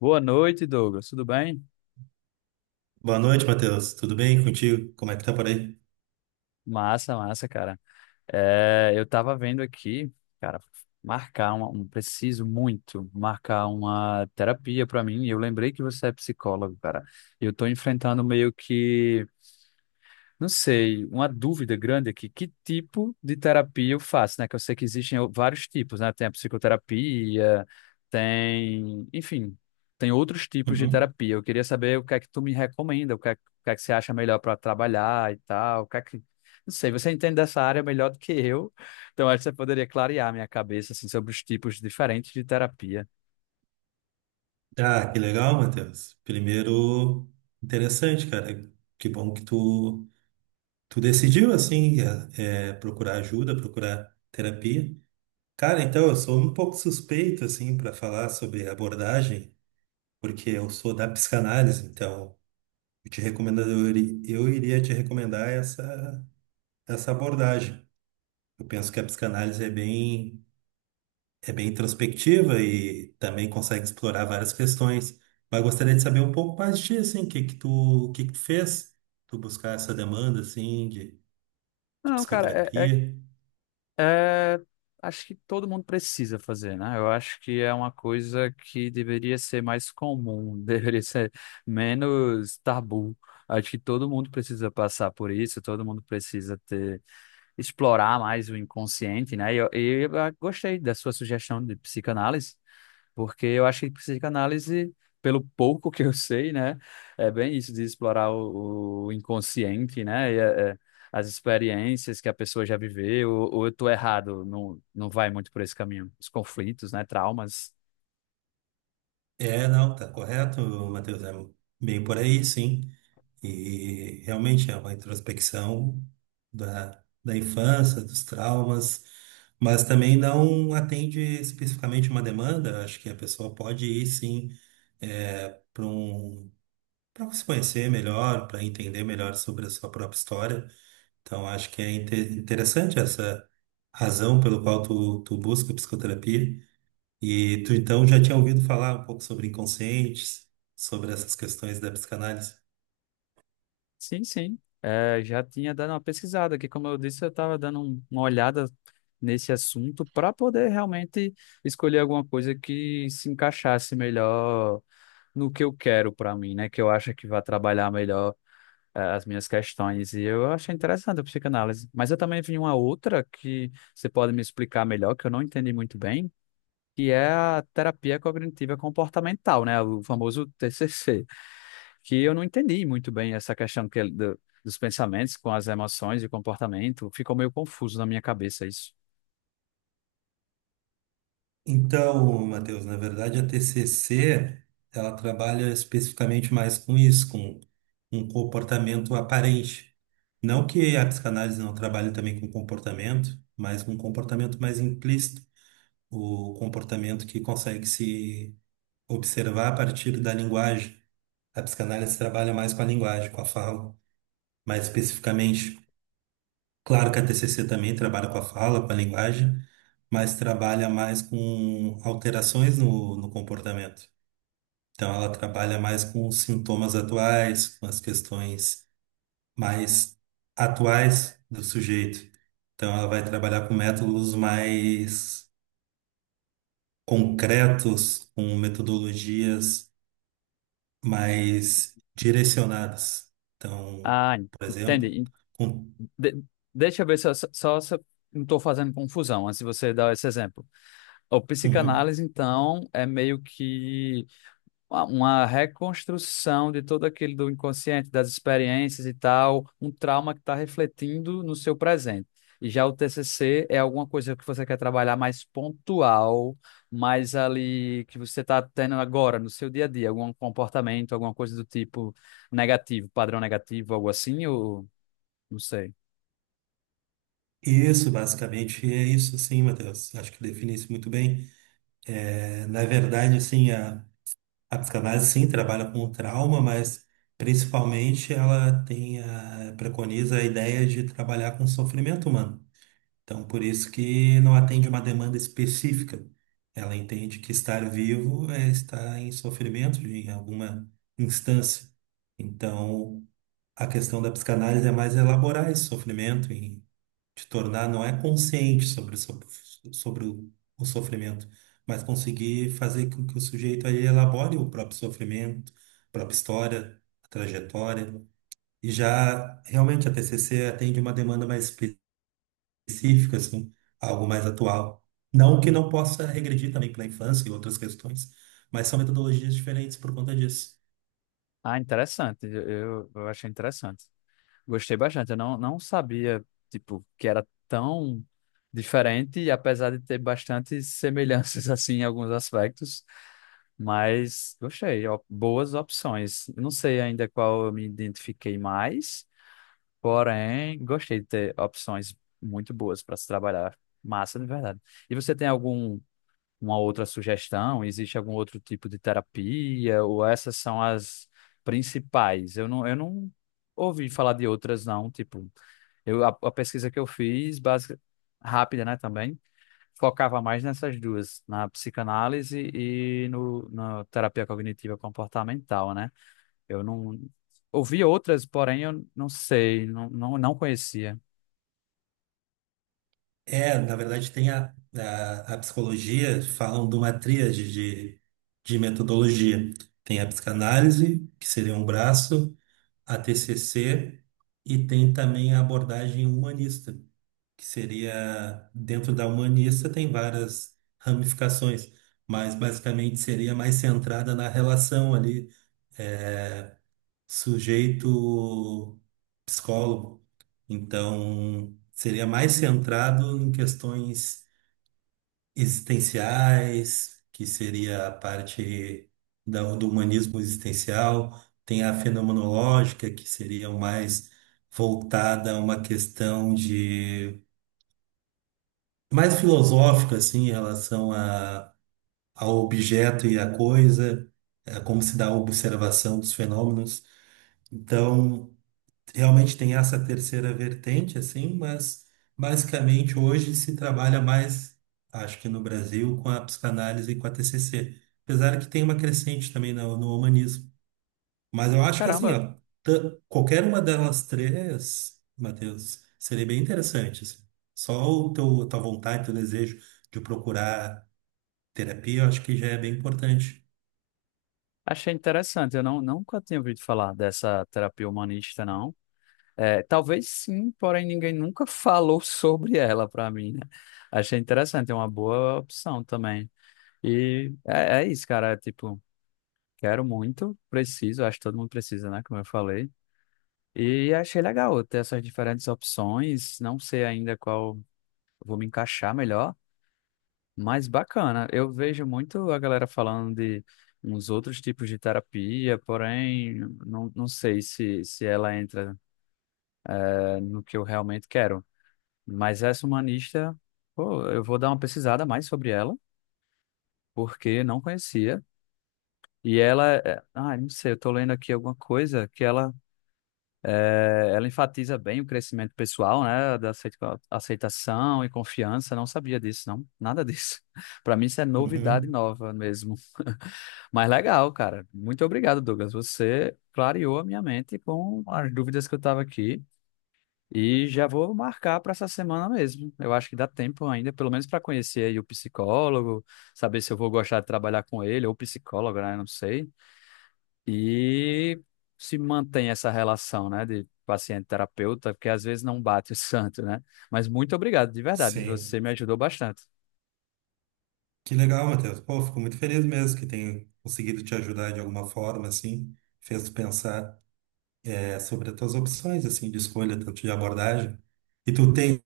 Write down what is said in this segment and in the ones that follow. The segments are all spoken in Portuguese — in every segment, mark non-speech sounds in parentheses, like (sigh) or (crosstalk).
Boa noite, Douglas. Tudo bem? Boa noite, Matheus. Tudo bem contigo? Como é que tá por aí? Massa, massa, cara. Eu tava vendo aqui, cara, marcar preciso muito marcar uma terapia pra mim. E eu lembrei que você é psicólogo, cara. E eu tô enfrentando meio que, não sei, uma dúvida grande aqui, que tipo de terapia eu faço, né? Que eu sei que existem vários tipos, né? Tem a psicoterapia, tem, enfim, tem outros tipos de Uhum. terapia. Eu queria saber o que é que tu me recomenda, o que é que você acha melhor para trabalhar e tal, o que é que... Não sei, você entende dessa área melhor do que eu, então acho que você poderia clarear minha cabeça, assim, sobre os tipos diferentes de terapia. Ah, que legal, Matheus. Primeiro, interessante, cara. Que bom que tu decidiu, assim, procurar ajuda, procurar terapia. Cara, então, eu sou um pouco suspeito, assim, para falar sobre abordagem, porque eu sou da psicanálise, então, eu te recomendo, eu, iri- eu iria te recomendar essa abordagem. Eu penso que a psicanálise é bem introspectiva e também consegue explorar várias questões. Mas gostaria de saber um pouco mais de ti, assim, o que que tu fez? Tu buscar essa demanda, assim, de Não, cara, é, psicoterapia. é, acho que todo mundo precisa fazer, né? Eu acho que é uma coisa que deveria ser mais comum, (laughs) deveria ser menos tabu. Acho que todo mundo precisa passar por isso, todo mundo precisa ter, explorar mais o inconsciente, né? E eu gostei da sua sugestão de psicanálise, porque eu acho que psicanálise, pelo pouco que eu sei, né, é bem isso de explorar o inconsciente, né, e as experiências que a pessoa já viveu, ou eu tô errado, não, não vai muito por esse caminho, os conflitos, né, traumas. É, não, tá correto, Matheus, é bem por aí, sim. E realmente é uma introspecção da infância, dos traumas, mas também não atende especificamente uma demanda. Acho que a pessoa pode ir, sim, para um para se conhecer melhor, para entender melhor sobre a sua própria história. Então, acho que é interessante essa razão pelo qual tu busca psicoterapia. E tu, então, já tinha ouvido falar um pouco sobre inconscientes, sobre essas questões da psicanálise. Sim, sim, é, já tinha dado uma pesquisada, que como eu disse, eu estava dando uma olhada nesse assunto para poder realmente escolher alguma coisa que se encaixasse melhor no que eu quero para mim, né, que eu acho que vai trabalhar melhor as minhas questões. E eu achei interessante a psicanálise. Mas eu também vi uma outra que você pode me explicar melhor, que eu não entendi muito bem, que é a terapia cognitiva comportamental, né? O famoso TCC, que eu não entendi muito bem essa questão dos pensamentos com as emoções e comportamento. Ficou meio confuso na minha cabeça isso. Então, Matheus, na verdade, a TCC, ela trabalha especificamente mais com isso, com um comportamento aparente. Não que a psicanálise não trabalhe também com comportamento, mas com um comportamento mais implícito o comportamento que consegue se observar a partir da linguagem. A psicanálise trabalha mais com a linguagem, com a fala, mais especificamente. Claro que a TCC também trabalha com a fala, com a linguagem, mas trabalha mais com alterações no comportamento. Então, ela trabalha mais com os sintomas atuais, com as questões mais atuais do sujeito. Então, ela vai trabalhar com métodos mais concretos, com metodologias mas direcionadas. Então, Ah, por exemplo, entendi. com- De- deixa eu ver se eu, só se eu não estou fazendo confusão antes de você dar esse exemplo. O Uhum. psicanálise, então, é meio que uma reconstrução de todo aquele do inconsciente, das experiências e tal, um trauma que está refletindo no seu presente. E já o TCC é alguma coisa que você quer trabalhar mais pontual, mais ali que você está tendo agora no seu dia a dia, algum comportamento, alguma coisa do tipo negativo, padrão negativo, algo assim, ou não sei. Isso, basicamente, é isso, sim, Matheus. Acho que define isso muito bem. É, na verdade, assim, a psicanálise, sim, trabalha com o trauma, mas principalmente ela tem a, preconiza a ideia de trabalhar com o sofrimento humano. Então, por isso que não atende uma demanda específica. Ela entende que estar vivo é estar em sofrimento em alguma instância. Então, a questão da psicanálise é mais elaborar esse sofrimento e te tornar não é consciente sobre o sofrimento, mas conseguir fazer com que o sujeito aí elabore o próprio sofrimento, a própria história, a trajetória. E já realmente a TCC atende uma demanda mais específico, assim, algo mais atual. Não que não possa regredir também para a infância e outras questões, mas são metodologias diferentes por conta disso. Ah, interessante. Eu achei interessante. Gostei bastante. Eu não, não sabia, tipo, que era tão diferente, e apesar de ter bastante semelhanças, (laughs) assim, em alguns aspectos, mas gostei. Ó, boas opções. Eu não sei ainda qual eu me identifiquei mais, porém, gostei de ter opções muito boas para se trabalhar. Massa, de verdade. E você tem algum, uma outra sugestão? Existe algum outro tipo de terapia? Ou essas são as principais? Eu não ouvi falar de outras, não, tipo. A pesquisa que eu fiz, básica, rápida, né, também, focava mais nessas duas, na psicanálise e no, na terapia cognitiva comportamental, né? Eu não ouvi outras, porém eu não sei, não conhecia. É, na verdade, tem a psicologia, falam de uma tríade de metodologia. Tem a psicanálise, que seria um braço, a TCC, e tem também a abordagem humanista, que seria, dentro da humanista, tem várias ramificações mas basicamente seria mais centrada na relação ali é, sujeito psicólogo, então seria mais centrado em questões existenciais, que seria a parte do humanismo existencial, tem a fenomenológica, que seria mais voltada a uma questão de mais filosófica assim em relação ao objeto e à coisa, é como se dá a observação dos fenômenos. Então, realmente tem essa terceira vertente, assim, mas basicamente hoje se trabalha mais, acho que no Brasil, com a psicanálise e com a TCC, apesar que tem uma crescente também no humanismo. Mas eu acho que assim, Caramba, ó, ta- qualquer uma delas três, Matheus, seria bem interessante, assim. Só o teu, tua vontade, teu desejo de procurar terapia, eu acho que já é bem importante. achei interessante. Eu não, nunca tinha ouvido falar dessa terapia humanista, não. É, talvez sim, porém ninguém nunca (laughs) falou sobre ela para mim, né? Achei interessante, é uma boa opção também. E é, é isso, cara, é tipo, quero muito, preciso, acho que todo mundo precisa, né? Como eu falei. E achei legal ter essas diferentes opções. Não sei ainda qual vou me encaixar melhor, mas bacana. Eu vejo muito a galera falando de uns outros tipos de terapia, porém, não, não sei se ela entra no que eu realmente quero. Mas essa humanista, pô, eu vou dar uma pesquisada mais sobre ela, porque não conhecia. E ela, não sei, eu tô lendo aqui alguma coisa que ela, é, ela enfatiza bem o crescimento pessoal, né, da aceitação e confiança. Não sabia disso, não, nada disso. (laughs) Para mim isso é novidade Uhum. nova mesmo. (laughs) Mas legal, cara. Muito obrigado, Douglas. Você clareou a minha mente com as dúvidas que eu estava aqui e já vou marcar para essa semana mesmo. Eu acho que dá tempo ainda, pelo menos para conhecer aí o psicólogo, saber se eu vou gostar de trabalhar com ele ou psicólogo, né? Não sei. E se mantém essa relação, né, de paciente-terapeuta, porque às vezes não bate o (laughs) santo, né? Mas muito obrigado, de verdade, Sim. você me ajudou bastante. Que legal, Matheus. Pô, fico muito feliz mesmo que tenha conseguido te ajudar de alguma forma, assim. Fez tu pensar, é, sobre as tuas opções, assim, de escolha, tanto de abordagem. E tu tem,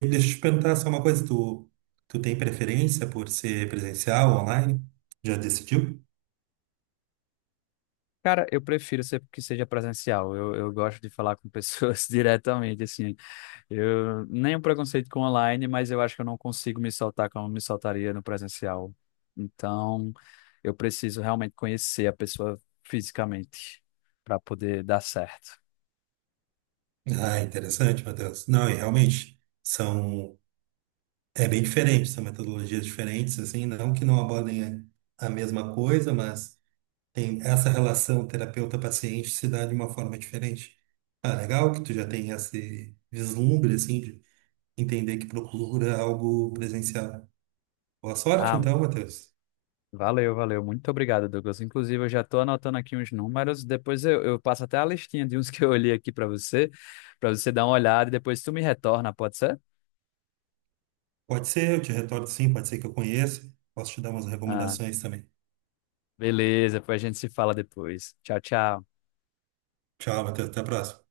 deixa eu te perguntar só uma coisa, tu tem preferência por ser presencial, online? Já decidiu? Cara, que seja presencial. Eu gosto de falar com pessoas (laughs) diretamente, assim. Eu nenhum preconceito com online, mas eu acho que eu não consigo me soltar como me soltaria no presencial. Então, eu preciso realmente conhecer a pessoa fisicamente para poder dar certo. Ah, interessante, Matheus. Não, e realmente, são É bem diferente, são metodologias diferentes, assim, não que não abordem a mesma coisa, mas tem essa relação terapeuta-paciente se dá de uma forma diferente. Ah, legal que tu já tem esse vislumbre, assim, de entender que procura algo presencial. Boa sorte, Ah, então, Matheus. valeu, valeu. Muito obrigado, Douglas. Inclusive, eu já estou anotando aqui uns números. Depois eu passo até a listinha de uns que eu olhei aqui para você dar uma olhada e depois tu me retorna, pode ser? Pode ser, eu te retorno sim, pode ser que eu conheça. Posso te dar umas Ah, recomendações também. beleza, depois a gente se fala depois. Tchau, tchau. Tchau, Matheus, até a próxima.